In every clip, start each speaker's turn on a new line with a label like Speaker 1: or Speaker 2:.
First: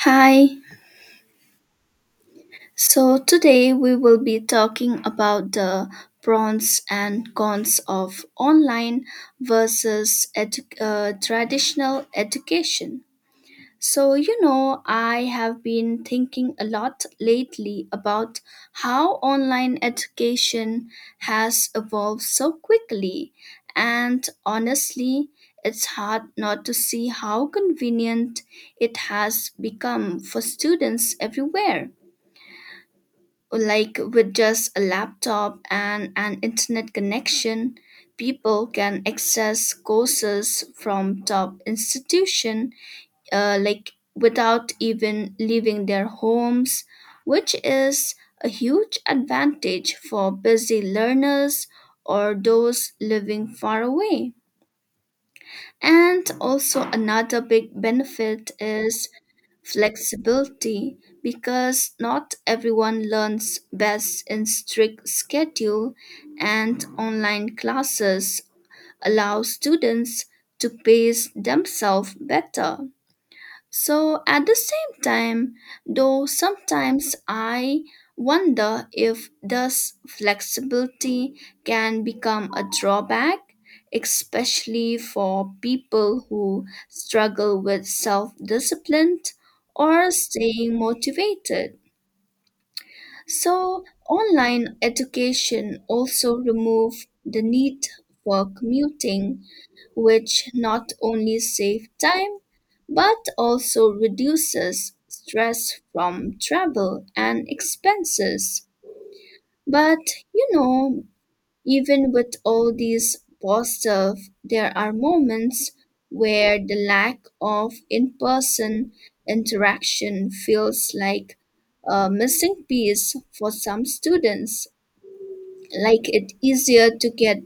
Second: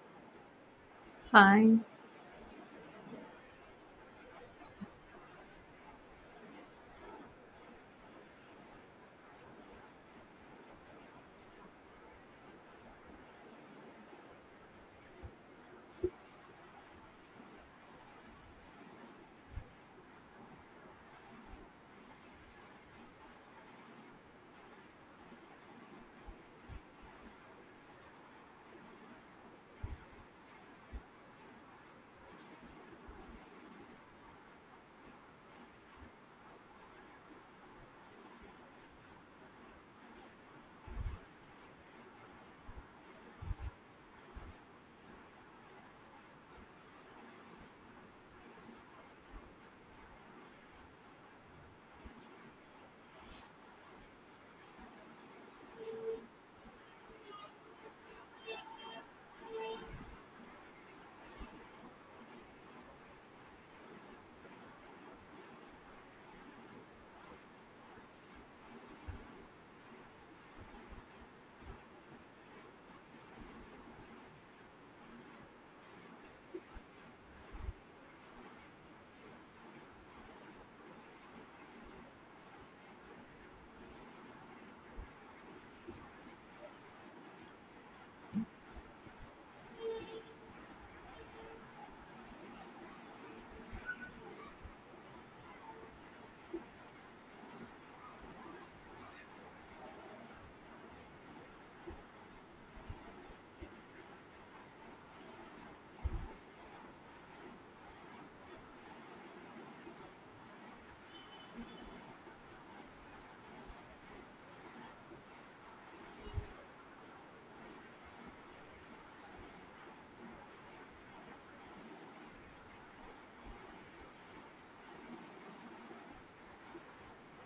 Speaker 1: Hi.
Speaker 2: Hi.
Speaker 1: So today we will be talking about the pros and cons of online versus traditional education. So, you know, I have been thinking a lot lately about how online education has evolved so quickly. And honestly, it's hard not to see how convenient it has become for students everywhere, like with just a laptop and an internet connection people can access courses from top institution like without even leaving their homes, which is a huge advantage for busy learners or those living far away. And also another big benefit is flexibility, because not everyone learns best in strict schedule and online classes allow students to pace themselves better. So at the same time, though, sometimes I wonder if this flexibility can become a drawback, especially for people who struggle with self discipline or staying motivated. So online education also remove the need for commuting, which not only saves time but also reduces stress from travel and expenses. But you know, even with all these positive, there are moments where the lack of in person interaction feels like a missing piece for some students, like it easier to get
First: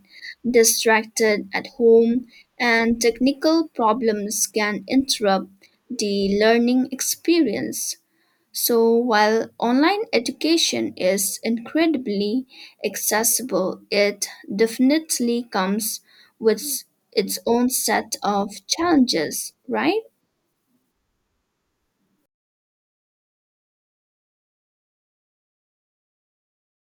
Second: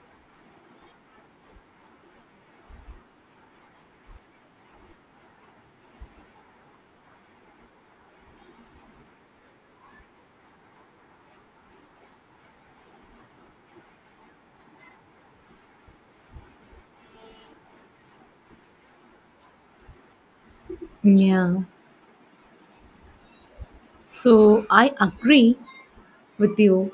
Speaker 1: distracted at home and technical problems can interrupt the learning experience. So while online education is incredibly accessible, it definitely comes with its own set of challenges, right?
Speaker 2: Yeah. So I agree with you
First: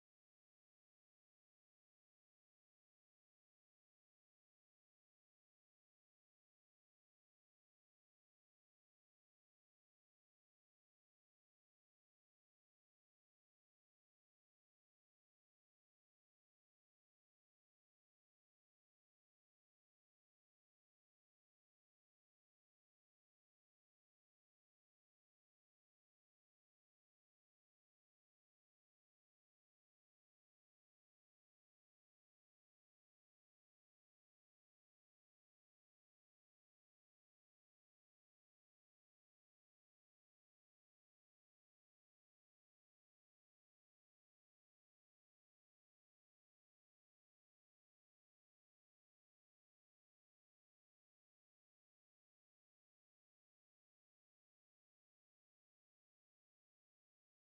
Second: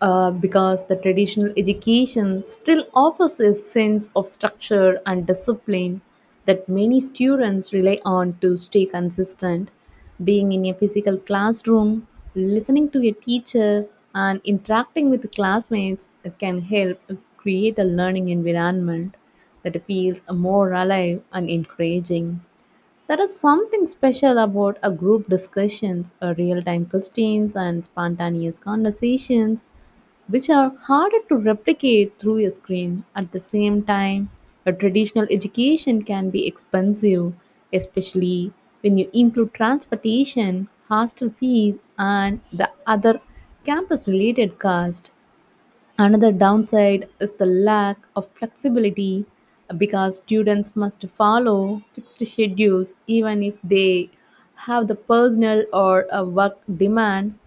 Speaker 2: because the traditional education still offers a sense of structure and discipline that many students rely on to stay consistent. Being in a physical classroom, listening to a teacher, and interacting with classmates can help create a learning environment that feels more alive and encouraging. There is something special about a group discussions, a real-time questions and spontaneous conversations which are harder to replicate through a screen. At the same time, a traditional education can be expensive, especially when you include transportation, hostel fees and the other campus related cost. Another downside is the lack of flexibility because students must follow fixed schedules even if they have the personal or a work demand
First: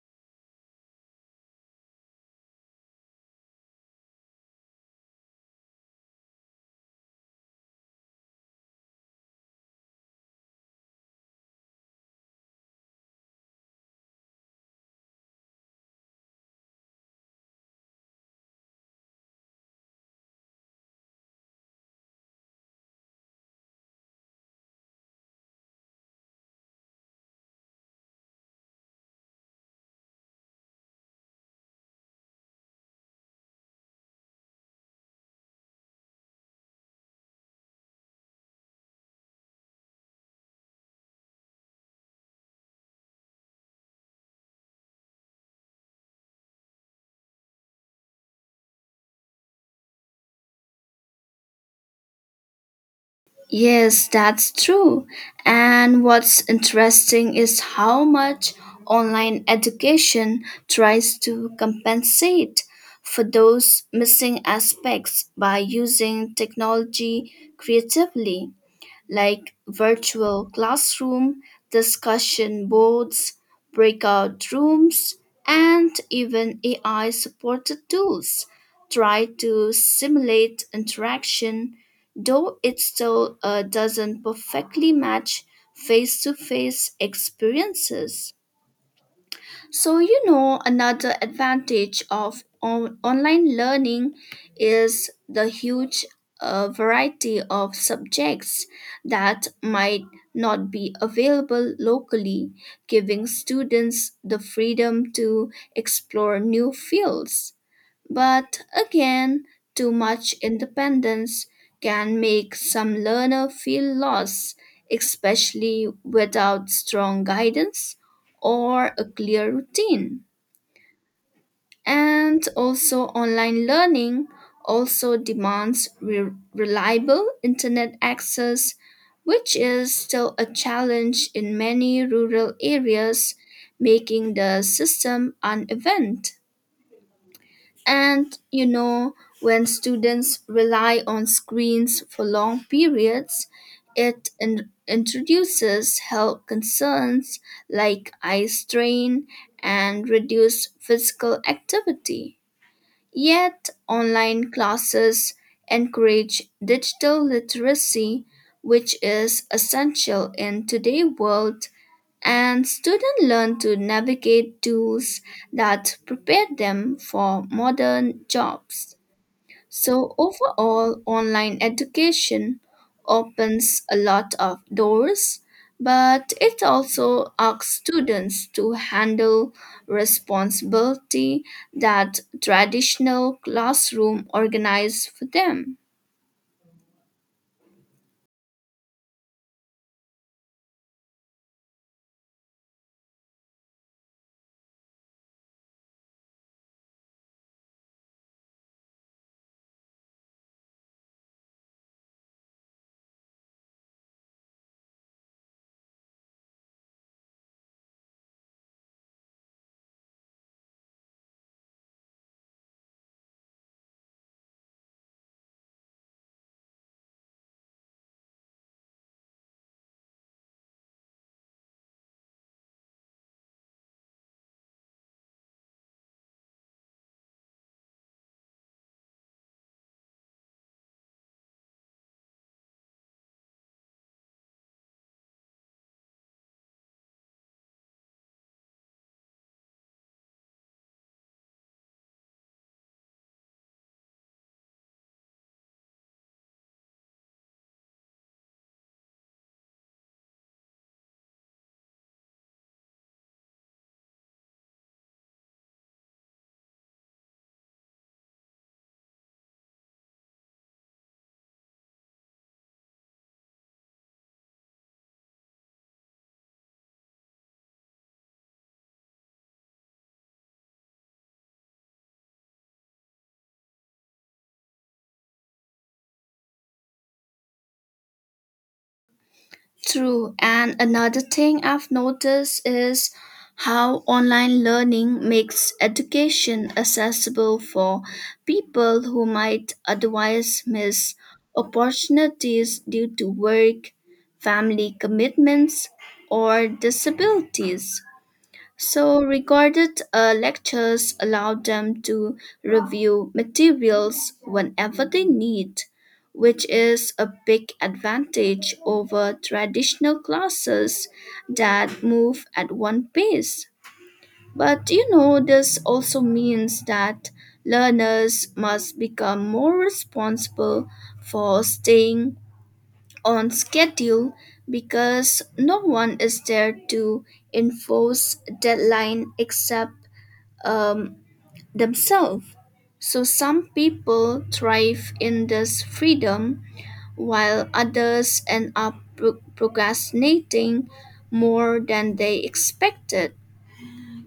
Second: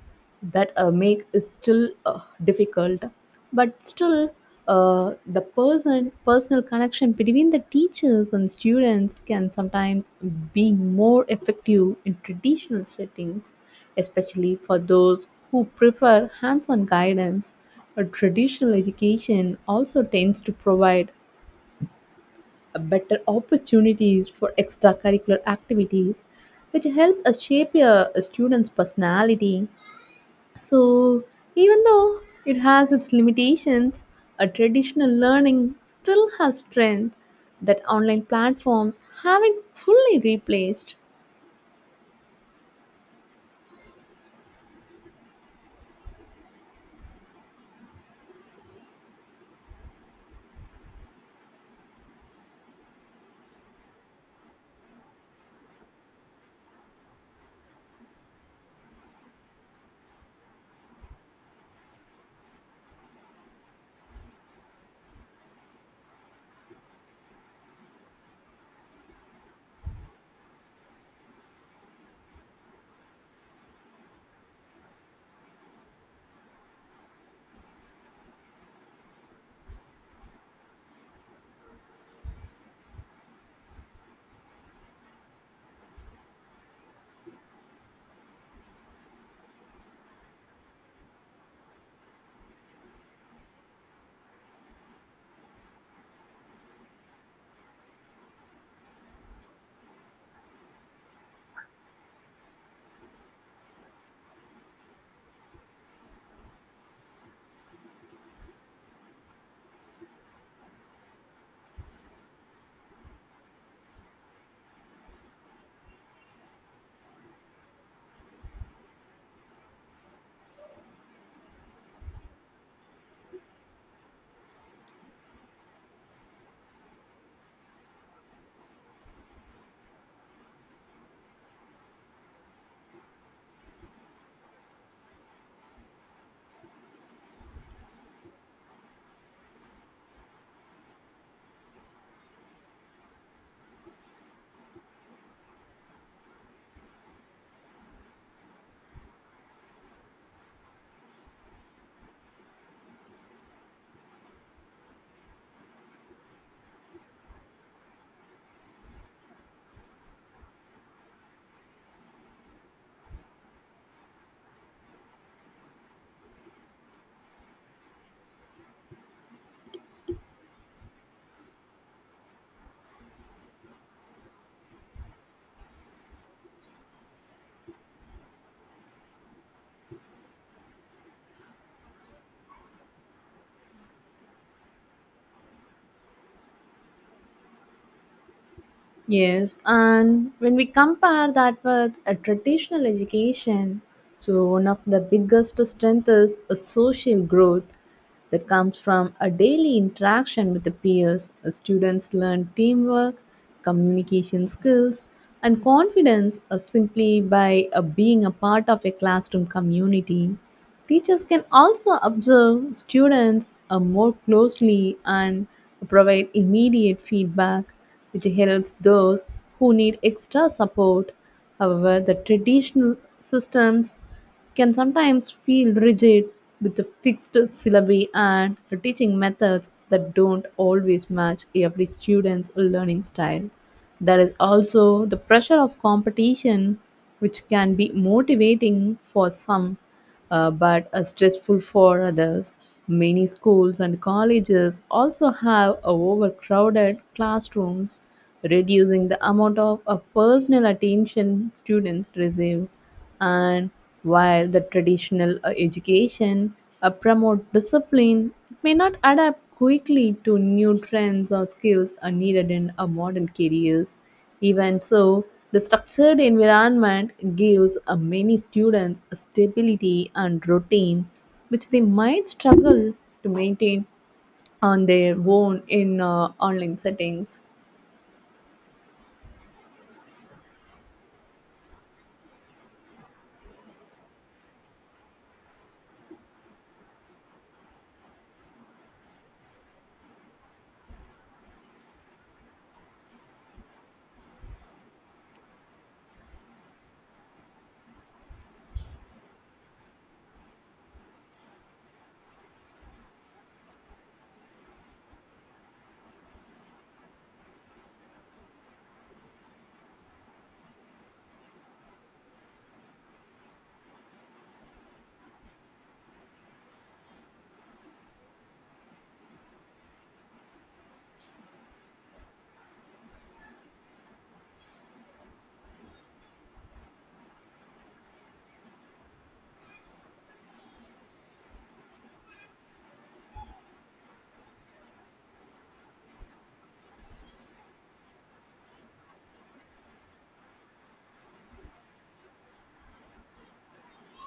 Speaker 2: that a make is still difficult. But still the personal connection between the teachers and students can sometimes be more effective in traditional settings, especially for those who prefer hands-on guidance. A traditional education also tends to provide a better opportunities for extracurricular activities which help shape a student's personality. So, even though it has its limitations, a traditional learning still has strength that online platforms haven't fully replaced.
Speaker 1: Yes, that's true. And what's interesting is how much online education tries to compensate for those missing aspects by using technology creatively, like virtual classroom, discussion boards, breakout rooms, and even AI supported tools try to simulate interaction, though it still doesn't perfectly match face to face experiences. So, you know, another advantage of online learning is the huge variety of subjects that might not be available locally, giving students the freedom to explore new fields. But again, too much independence can make some learner feel lost, especially without strong guidance or a clear routine. And also online learning also demands reliable internet access, which is still a challenge in many rural areas, making the system uneven. And you know, when students rely on screens for long periods, it introduces health concerns like eye strain and reduced physical activity. Yet, online classes encourage digital literacy, which is essential in today's world, and students learn to navigate tools that prepare them for modern jobs. So, overall, online education opens a lot of doors, but it also asks students to handle responsibility that traditional classroom organize for them.
Speaker 2: Yes, and when we compare that with a traditional education, so one of the biggest strengths is a social growth that comes from a daily interaction with the peers. Students learn teamwork, communication skills, and confidence simply by being a part of a classroom community. Teachers can also observe students more closely and provide immediate feedback which helps those who need extra support. However, the traditional systems can sometimes feel rigid with the fixed syllabi and teaching methods that don't always match every student's learning style. There is also the pressure of competition, which can be motivating for some, but are stressful for others. Many schools and colleges also have overcrowded classrooms, reducing the amount of personal attention students receive. And while the traditional education promote discipline, it may not adapt quickly to new trends or skills are needed in a modern careers. Even so, the structured environment gives many students a stability and routine which they might struggle to maintain on their own in online settings.
Speaker 1: True. And another thing I've noticed is how online learning makes education accessible for people who might otherwise miss opportunities due to work, family commitments, or disabilities. So, recorded lectures allow them to review materials whenever they need, which is a big advantage over traditional classes that move at one pace. But you know, this also means that learners must become more responsible for staying on schedule, because no one is there to enforce deadline except um, themselves. So some people thrive in this freedom while others end up procrastinating more than they expected.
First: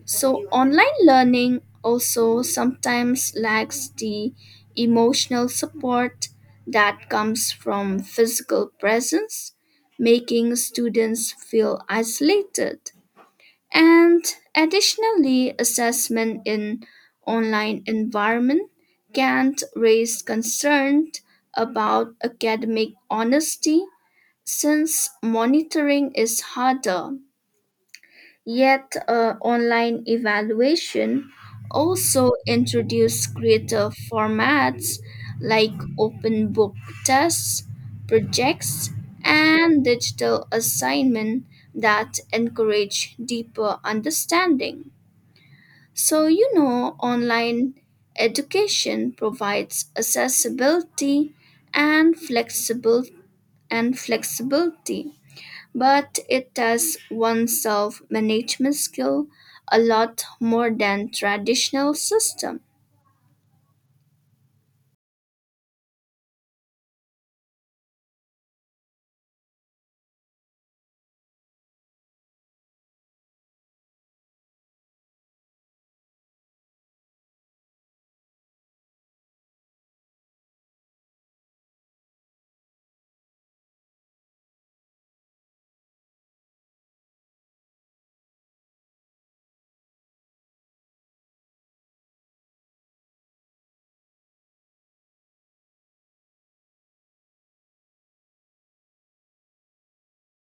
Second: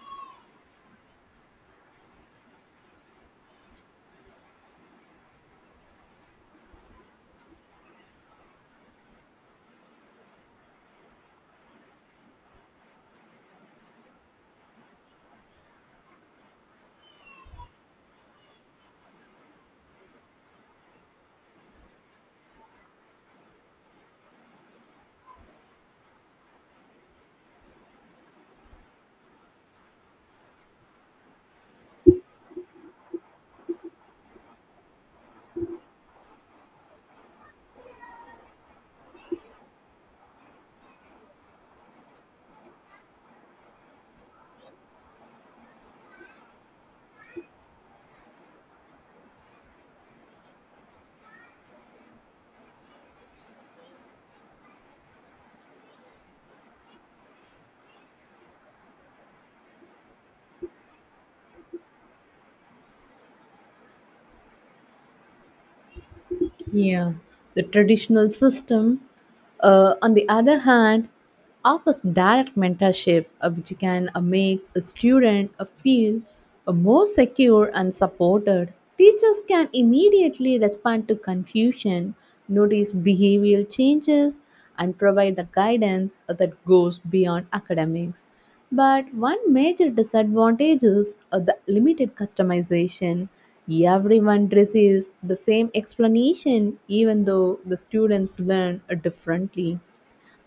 Speaker 1: So, online learning also sometimes lacks the emotional support that comes from physical presence, making students feel isolated. And additionally, assessment in online environment can raise concern about academic honesty since monitoring is harder. Yet, online evaluation also introduced creative formats like open book tests, projects, and digital assignment that encourage deeper understanding. So, you know, online education provides accessibility and flexible and flexibility, but it tests one's self management skill a lot more than traditional system.
Speaker 2: Yeah, the traditional system, on the other hand, offers direct mentorship, which can make a student feel more secure and supported. Teachers can immediately respond to confusion, notice behavioral changes, and provide the guidance that goes beyond academics. But one major disadvantage is the limited customization. Everyone receives the same explanation, even though the students learn differently.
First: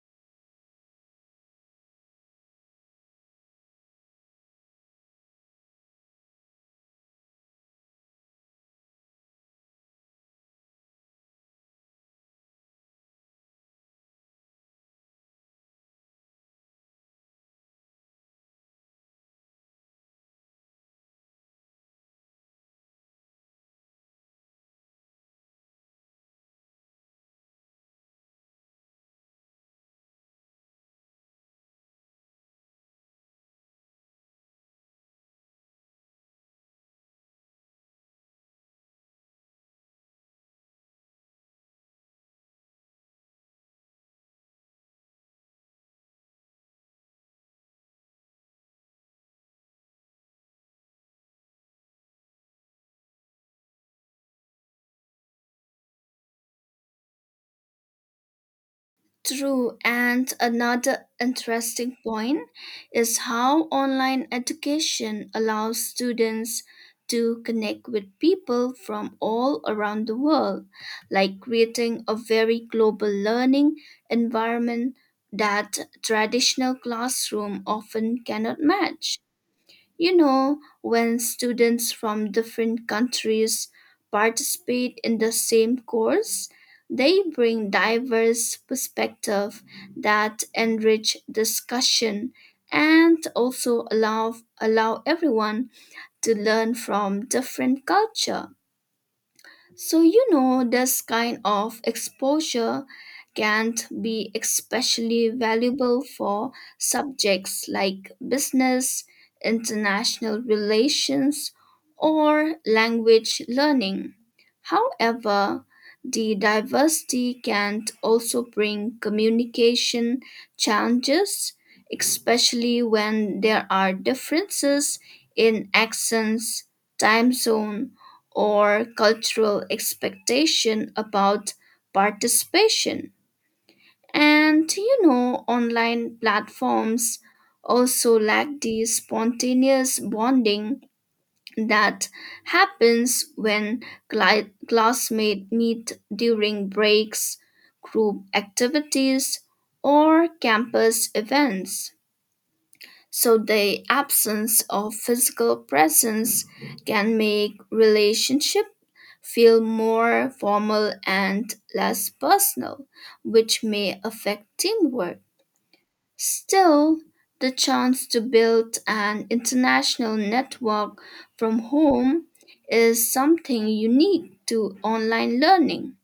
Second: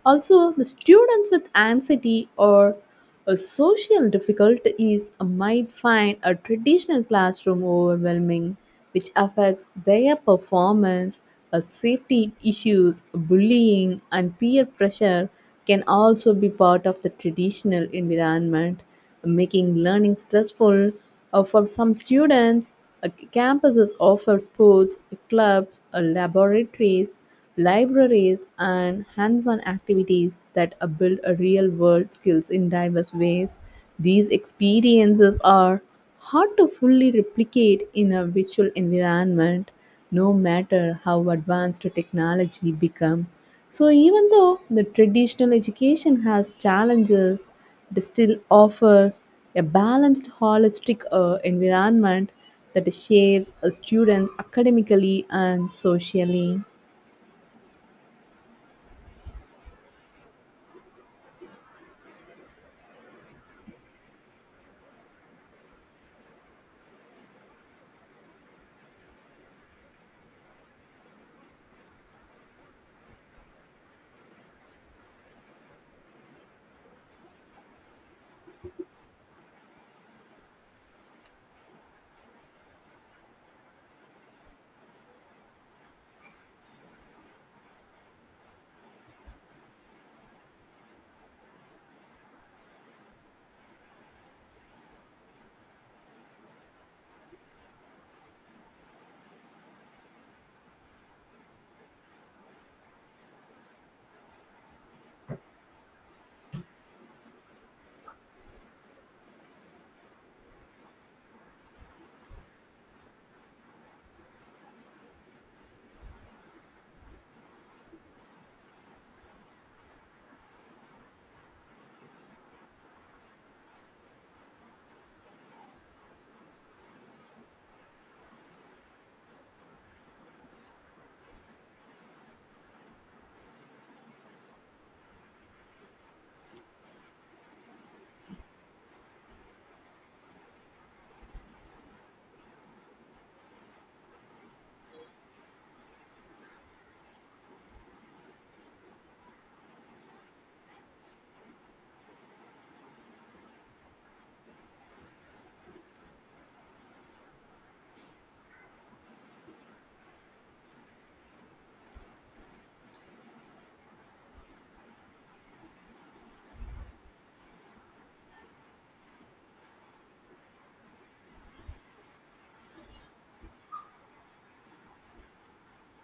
Speaker 2: Also, the students with anxiety or a social difficulties might find a traditional classroom overwhelming, which affects their performance. A safety issues, bullying, and peer pressure can also be part of the traditional environment, making learning stressful. For some students, campuses offer sports, clubs, laboratories, libraries, and hands on activities that build a real world skills in diverse ways. These experiences are hard to fully replicate in a virtual environment, no matter how advanced technology become. So even though the traditional education has challenges, it still offers a balanced, holistic environment that shapes a students academically and socially.
Speaker 1: True, and another interesting point is how online education allows students to connect with people from all around the world, like creating a very global learning environment that traditional classroom often cannot match. You know, when students from different countries participate in the same course, they bring diverse perspectives that enrich discussion and also allow everyone to learn from different culture. So, you know, this kind of exposure can be especially valuable for subjects like business, international relations, or language learning. However, the diversity can also bring communication challenges, especially when there are differences in accents, time zone, or cultural expectation about participation. And you know, online platforms also lack the spontaneous bonding that happens when classmates meet during breaks, group activities, or campus events. So the absence of physical presence can make relationship feel more formal and less personal, which may affect teamwork. Still, the chance to build an international network from home is something unique to online learning.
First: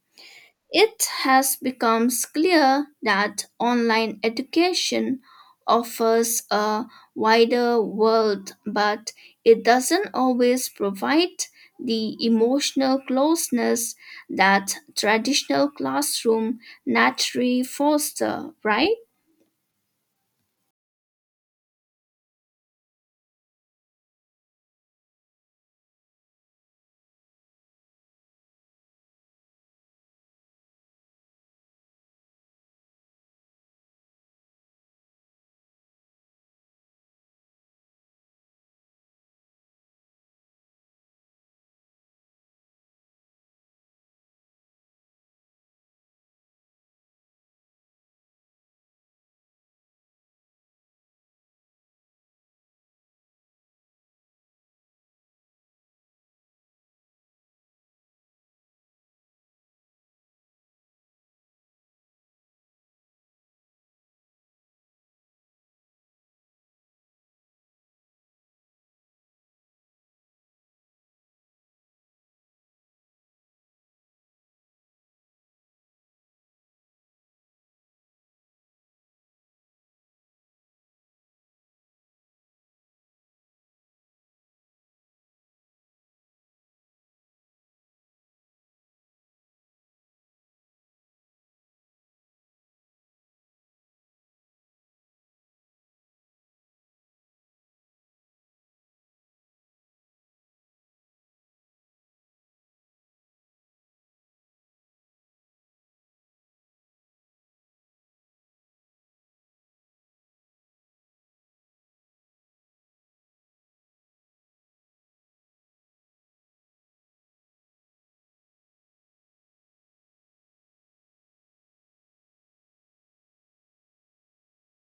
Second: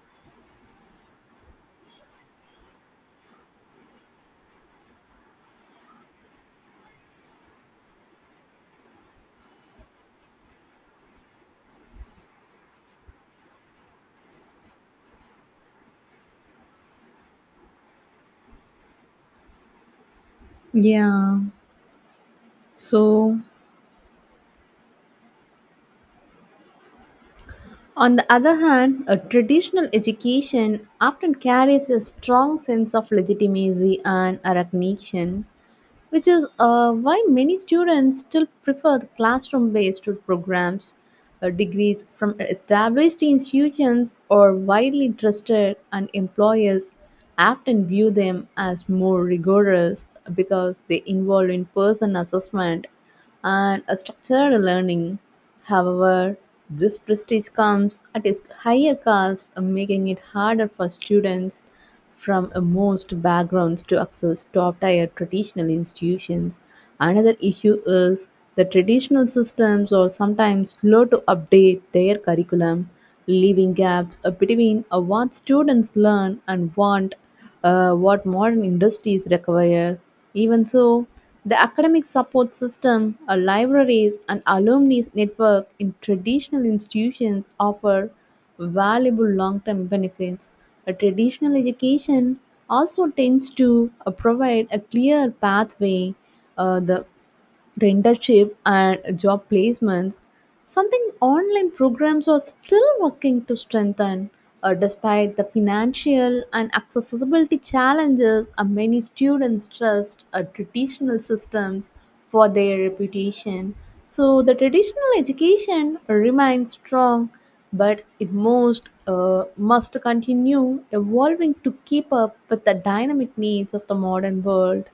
Speaker 1: It has become clear that online education offers a wider world, but it doesn't always provide the emotional closeness that traditional classroom naturally foster, right?
Speaker 2: Yeah. So, on the other hand, a traditional education often carries a strong sense of legitimacy and a recognition, which is why many students still prefer classroom based programs. Degrees from established institutions or widely trusted, and employers often view them as more rigorous because they involve in person assessment and a structured learning. However, this prestige comes at a higher cost, making it harder for students from a most backgrounds to access top tier traditional institutions. Another issue is the traditional systems are sometimes slow to update their curriculum, leaving gaps between what students learn and want, what modern industries require. Even so, the academic support system, libraries, and alumni network in traditional institutions offer valuable long term benefits. A traditional education also tends to provide a clearer pathway. Uh, the the internship and job placements, something online programs are still working to strengthen. Despite the financial and accessibility challenges, many students trust traditional systems for their reputation. So, the traditional education remains strong, but it most must continue evolving to keep up with the dynamic needs of the modern world.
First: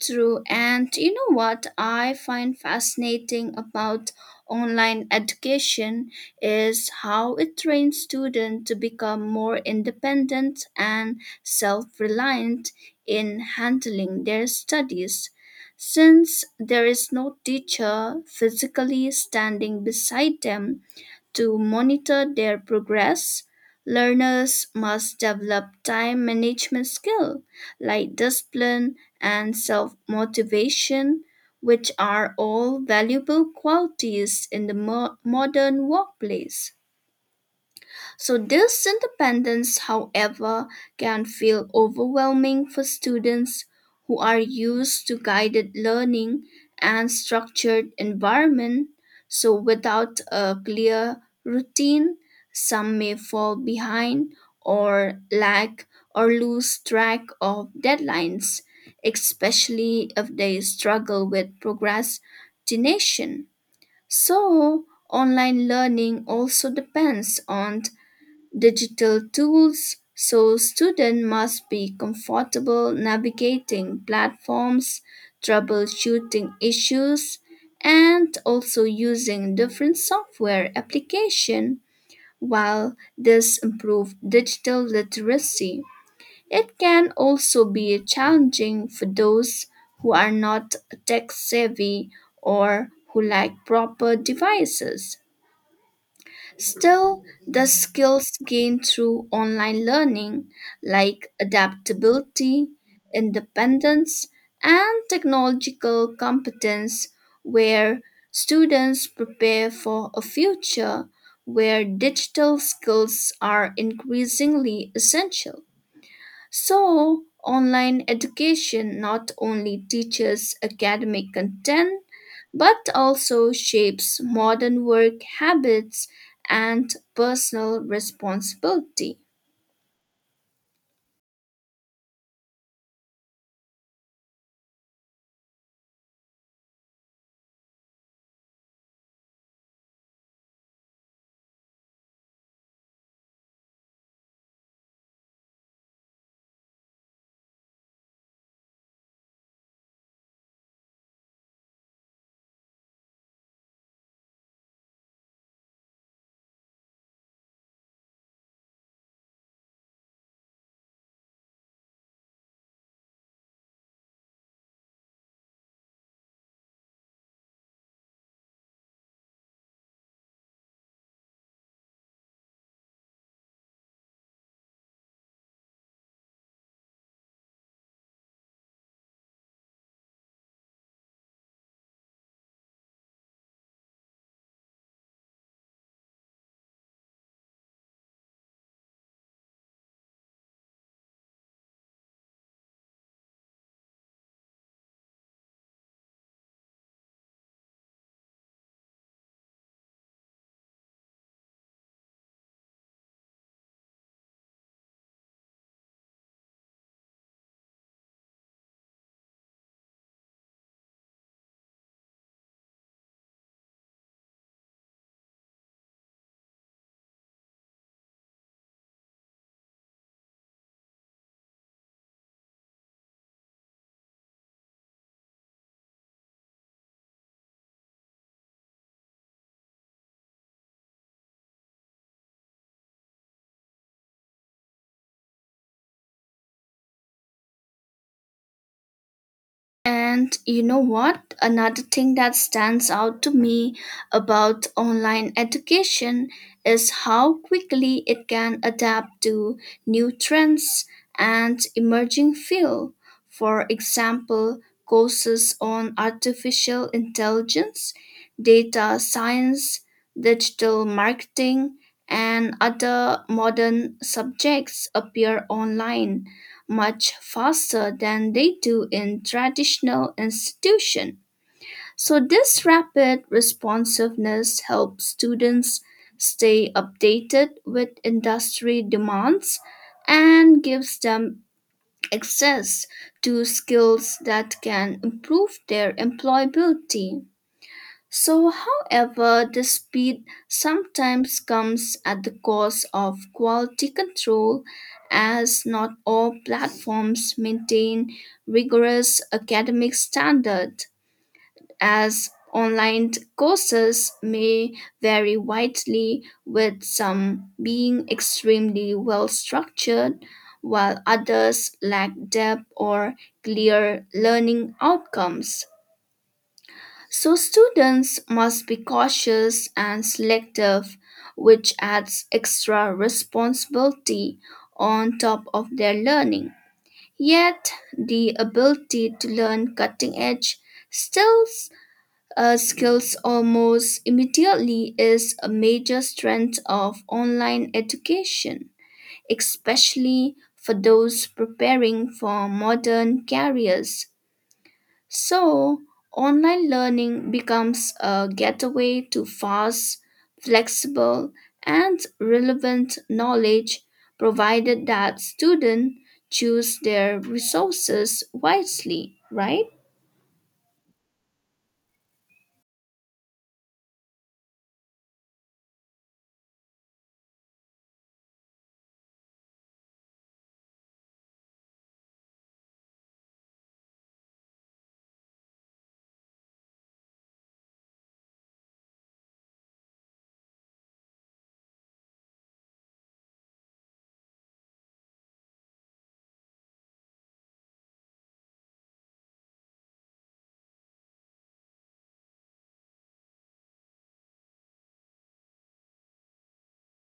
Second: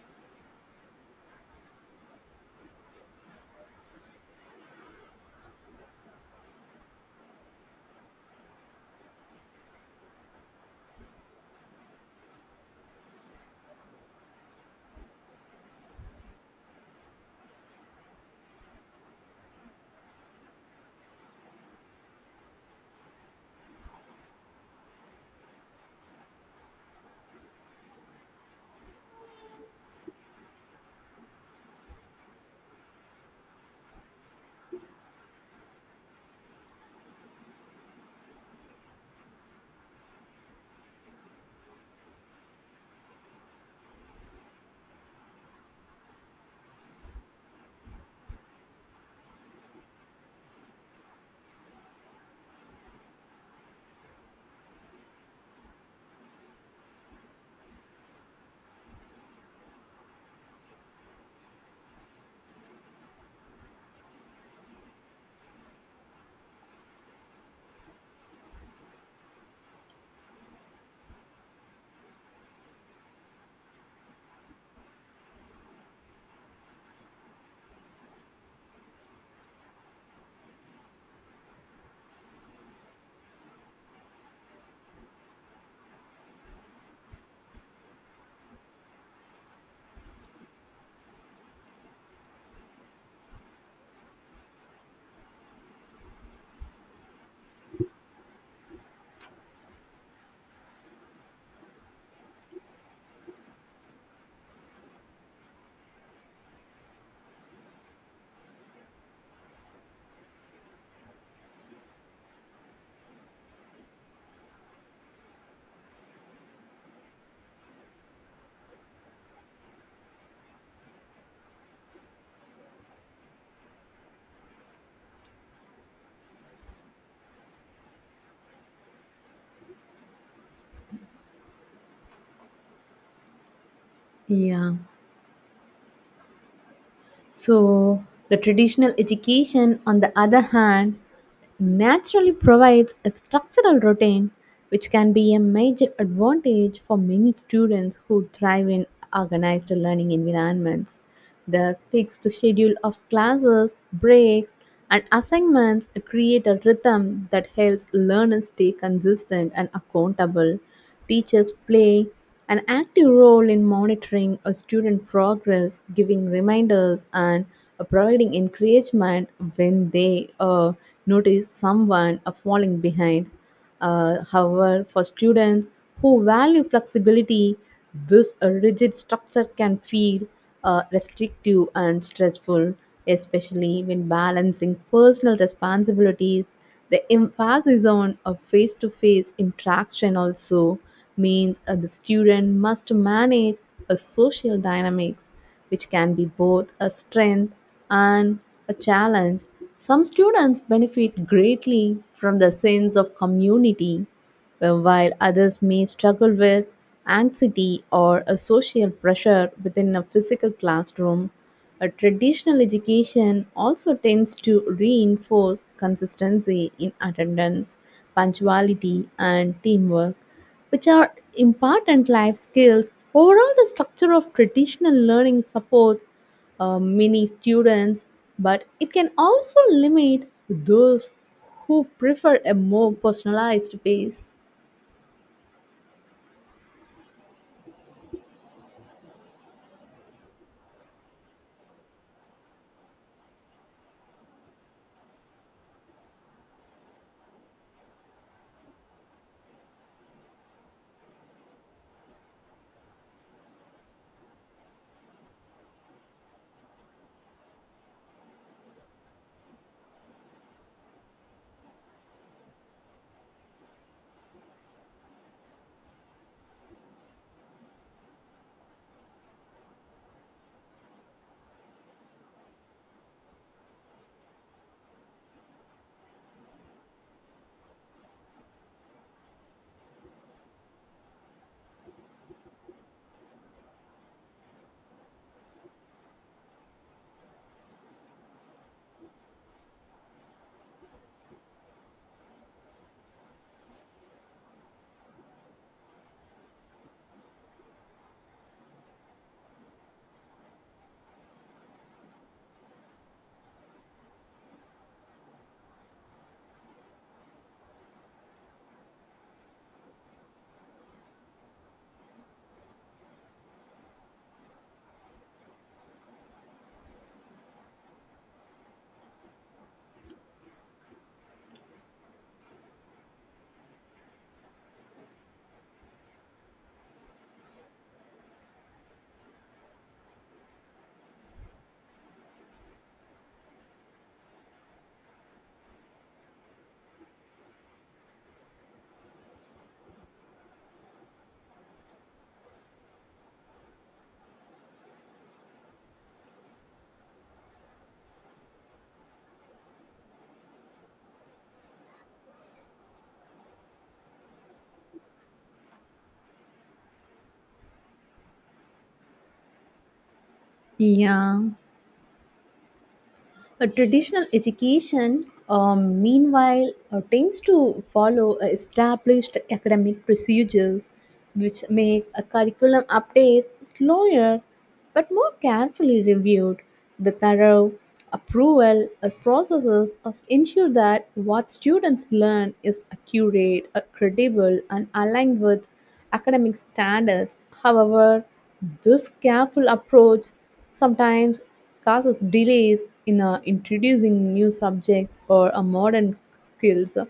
Speaker 1: True, and you know what I find fascinating about online education is how it trains students to become more independent and self reliant in handling their studies. Since there is no teacher physically standing beside them to monitor their progress, learners must develop time management skills like discipline and self motivation, which are all valuable qualities in the modern workplace. So, this independence, however, can feel overwhelming for students who are used to guided learning and structured environment. So, without a clear routine, some may fall behind or lack or lose track of deadlines, especially if they struggle with procrastination. So, online learning also depends on digital tools, so students must be comfortable navigating platforms, troubleshooting issues, and also using different software application. While this improves digital literacy, it can also be challenging for those who are not tech savvy or who lack proper devices. Still, the skills gained through online learning, like adaptability, independence, and technological competence, where students prepare for a future where digital skills are increasingly essential. So, online education not only teaches academic content but also shapes modern work habits and personal responsibility.
Speaker 2: Yeah. So, the traditional education, on the other hand, naturally provides a structural routine which can be a major advantage for many students who thrive in organized learning environments. The fixed schedule of classes, breaks, and assignments create a rhythm that helps learners stay consistent and accountable. Teachers play an active role in monitoring a student progress, giving reminders and providing encouragement when they notice someone falling behind. However, for students who value flexibility, this rigid structure can feel restrictive and stressful, especially when balancing personal responsibilities. The emphasis on a face to face interaction also means the student must manage a social dynamics, which can be both a strength and a challenge. Some students benefit greatly from the sense of community while others may struggle with anxiety or a social pressure within a physical classroom. A traditional education also tends to reinforce consistency in attendance, punctuality, and teamwork, which are important life skills. Overall, the structure of traditional learning supports many students, but it can also limit those who prefer a more personalized pace.
Speaker 1: And you know what? Another thing that stands out to me about online education is how quickly it can adapt to new trends and emerging fields. For example, courses on artificial intelligence, data science, digital marketing, and other modern subjects appear online much faster than they do in traditional institutions. So, this rapid responsiveness helps students stay updated with industry demands and gives them access to skills that can improve their employability. So, however, the speed sometimes comes at the cost of quality control, as not all platforms maintain rigorous academic standards, as online courses may vary widely, with some being extremely well structured, while others lack depth or clear learning outcomes. So students must be cautious and selective, which adds extra responsibility on top of their learning. Yet, the ability to learn cutting edge still skills almost immediately is a major strength of online education, especially for those preparing for modern careers. So, online learning becomes a gateway to fast, flexible, and relevant knowledge, provided that students choose their resources wisely, right?
Speaker 2: Yeah. A traditional education, meanwhile, tends to follow established academic procedures, which makes a curriculum updates slower but more carefully reviewed. The thorough approval ensure that what students learn is accurate, credible, and aligned with academic standards. However, this careful approach sometimes causes delays in introducing new subjects or modern skills,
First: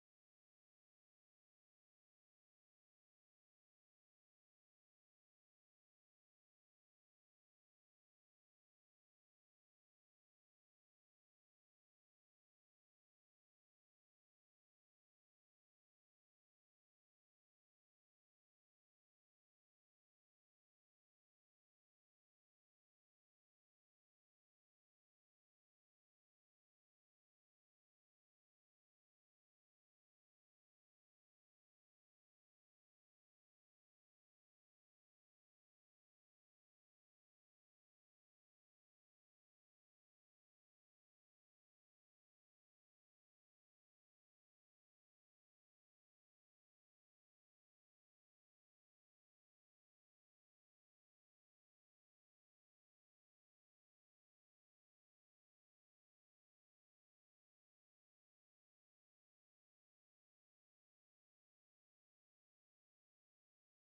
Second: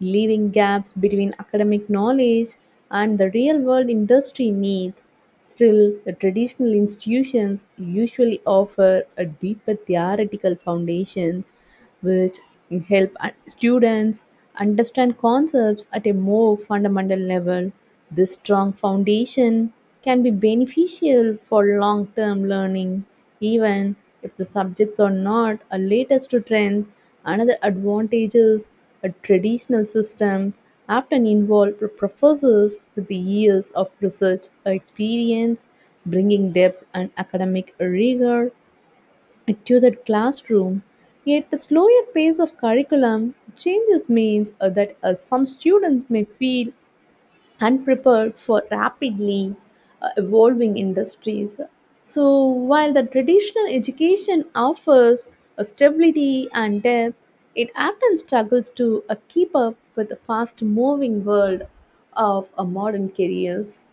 Speaker 2: leaving gaps between academic knowledge and the real world industry needs. Still, the traditional institutions usually offer a deeper theoretical foundations which help students understand concepts at a more fundamental level. This strong foundation can be beneficial for long term learning, even if the subjects are not a latest to trends. Another advantage is a traditional system often involve professors with the years of research experience, bringing depth and academic rigor to the classroom. Yet the slower pace of curriculum changes means that some students may feel unprepared for rapidly evolving industries. So while the traditional education offers a stability and depth, it often struggles to keep up with the fast-moving world of modern careers.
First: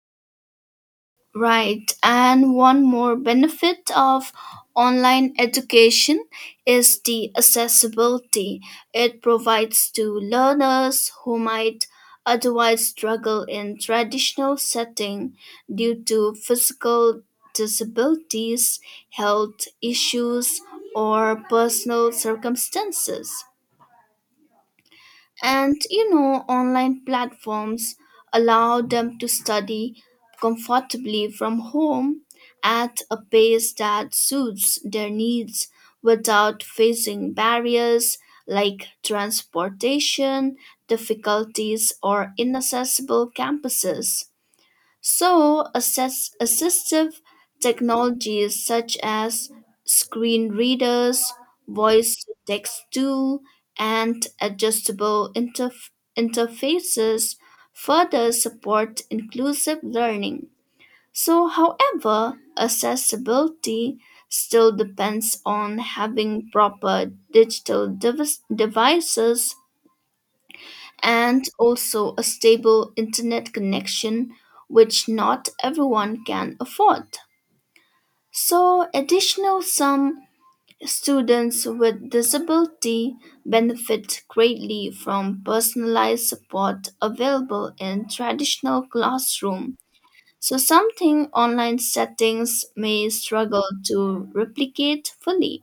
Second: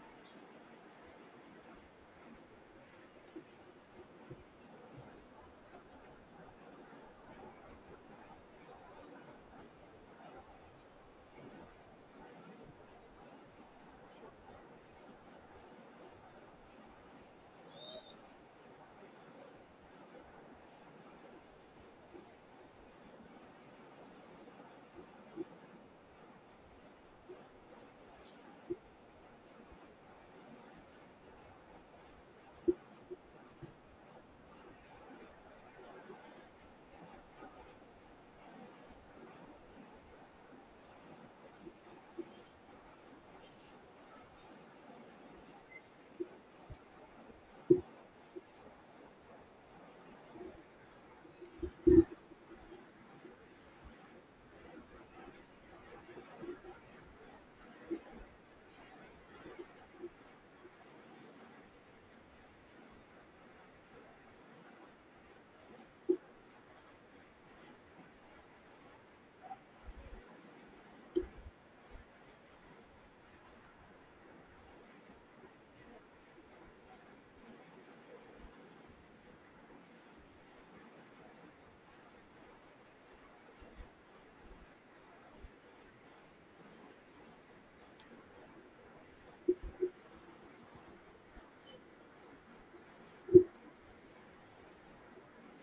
Speaker 1: Right. And one more benefit of online education is the accessibility it provides to learners who might otherwise struggle in traditional setting due to physical disabilities, health issues, or personal circumstances. And you know, online platforms allow them to study comfortably from home at a pace that suits their needs without facing barriers like transportation, difficulties, or inaccessible campuses. So, assistive technologies such as screen readers, voice to text tool, and adjustable interfaces further support inclusive learning. So, however, accessibility still depends on having proper digital devices and also a stable internet connection, which not everyone can afford. So, additional some students with disability benefit greatly from personalized support available in traditional classroom. So, something online settings may struggle to replicate fully.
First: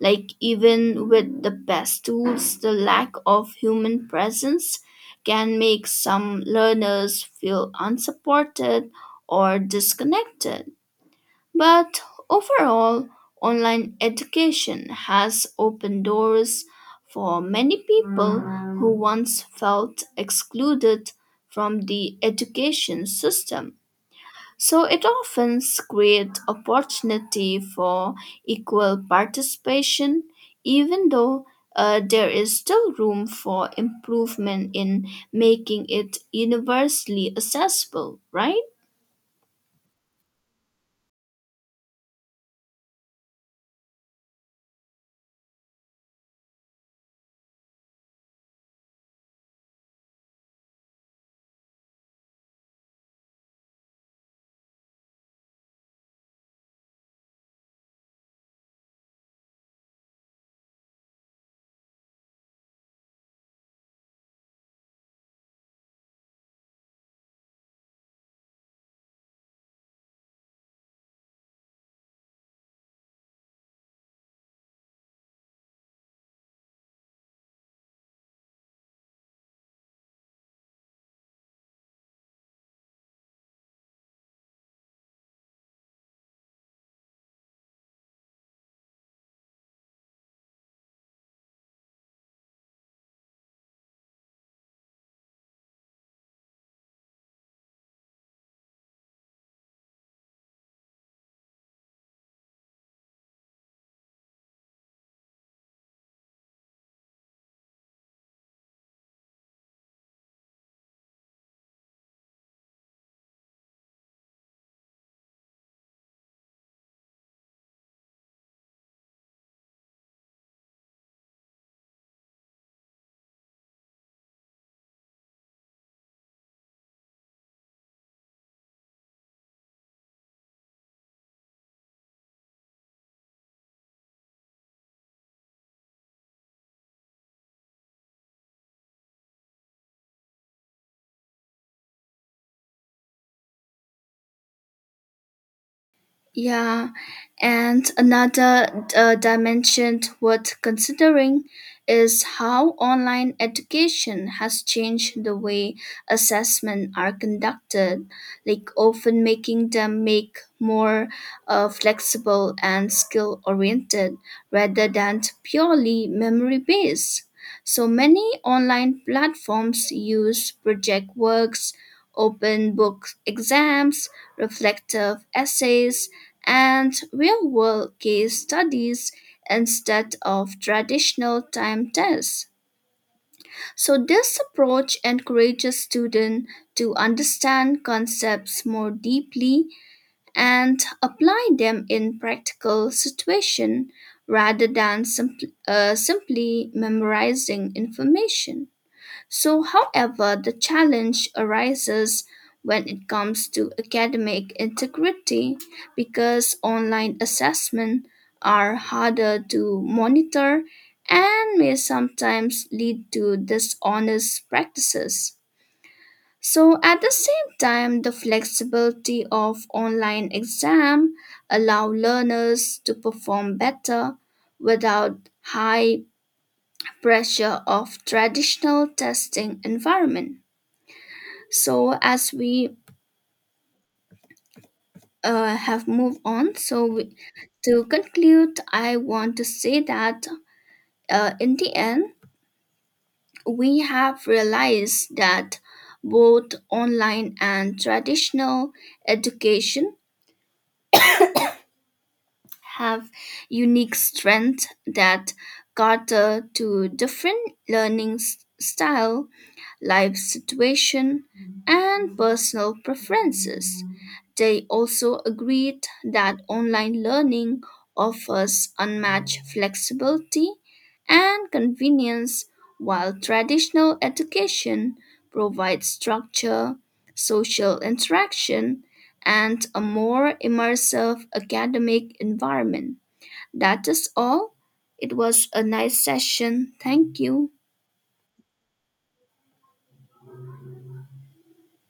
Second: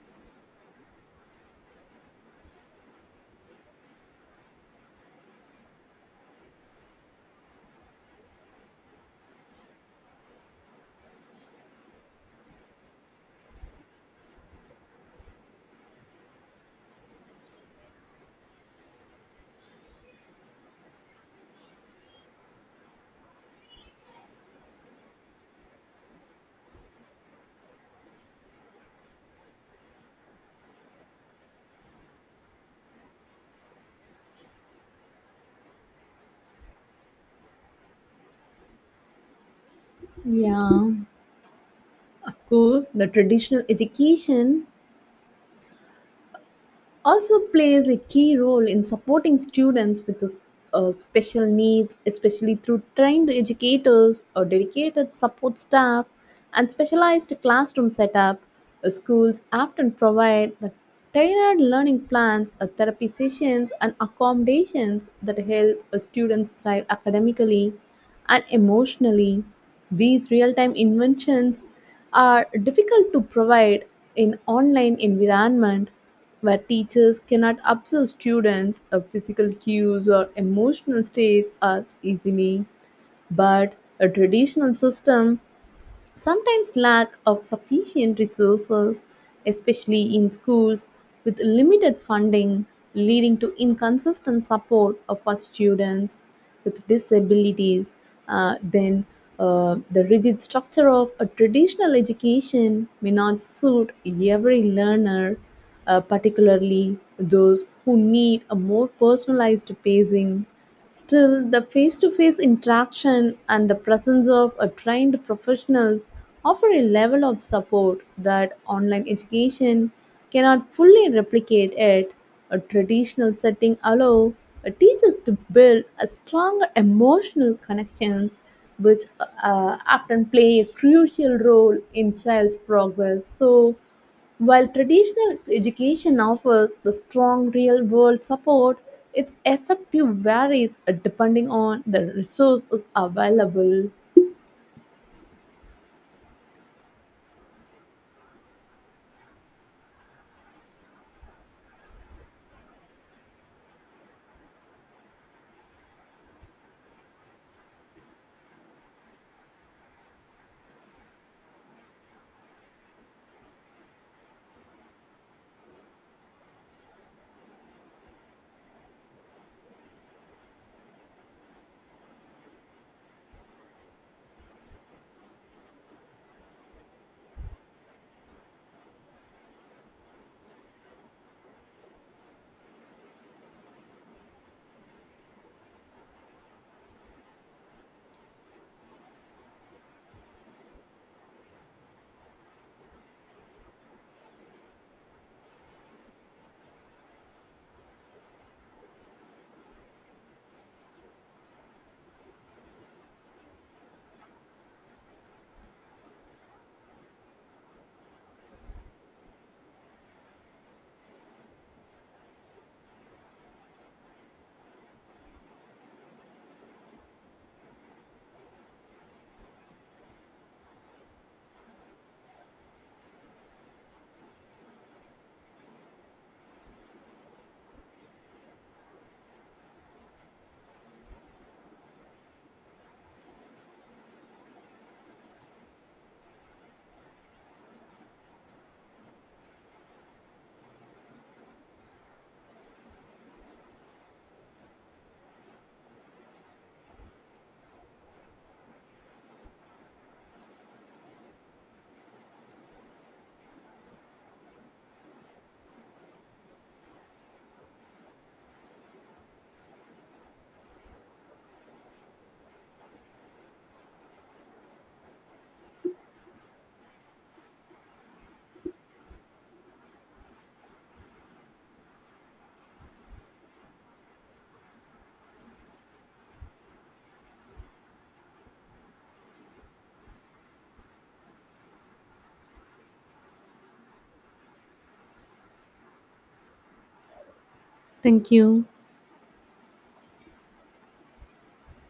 Speaker 1: Like, even with the best tools, the lack of human presence can make some learners feel unsupported or disconnected. But overall, online education has opened doors for many people who once felt excluded from the education system. So it often creates opportunity for equal participation, even though there is still room for improvement in making it universally accessible, right?
Speaker 2: Yeah, of course, the traditional education also plays a key role in supporting students with special needs, especially through trained educators or dedicated support staff and specialized classroom setup. Schools often provide the tailored learning plans, therapy sessions, and accommodations that help students thrive academically and emotionally. These real-time inventions are difficult to provide in online environment where teachers cannot observe students of physical cues or emotional states as easily, but a traditional system sometimes lack of sufficient resources, especially in schools with limited funding, leading to inconsistent support of our students with disabilities. Then the rigid structure of a traditional education may not suit every learner, particularly those who need a more personalized pacing. Still, the face to face interaction and the presence of a trained professionals offer a level of support that online education cannot fully replicate it. A traditional setting allows teachers to build a stronger emotional connections which often play a crucial role in child's progress. So, while traditional education offers the strong real world support, its effective varies depending on the resources available.
Speaker 1: Yeah, and another dimension worth considering is how online education has changed the way assessment are conducted, like often making them make more flexible and skill oriented rather than purely memory based. So many online platforms use project works, open book exams, reflective essays, and real world case studies instead of traditional time tests. So, this approach encourages students to understand concepts more deeply and apply them in practical situations rather than simply memorizing information. So, however, the challenge arises when it comes to academic integrity, because online assessments are harder to monitor and may sometimes lead to dishonest practices. So at the same time, the flexibility of online exam allow learners to perform better without high pressure of traditional testing environment. So as we have moved on, so we, to conclude, I want to say that in the end, we have realized that both online and traditional education have unique strengths that cater to different learning style, life situation, and personal preferences. They also agreed that online learning offers unmatched flexibility and convenience, while traditional education provides structure, social interaction, and a more immersive academic environment. That is all. It was a nice session. Thank you.
Speaker 2: Thank you.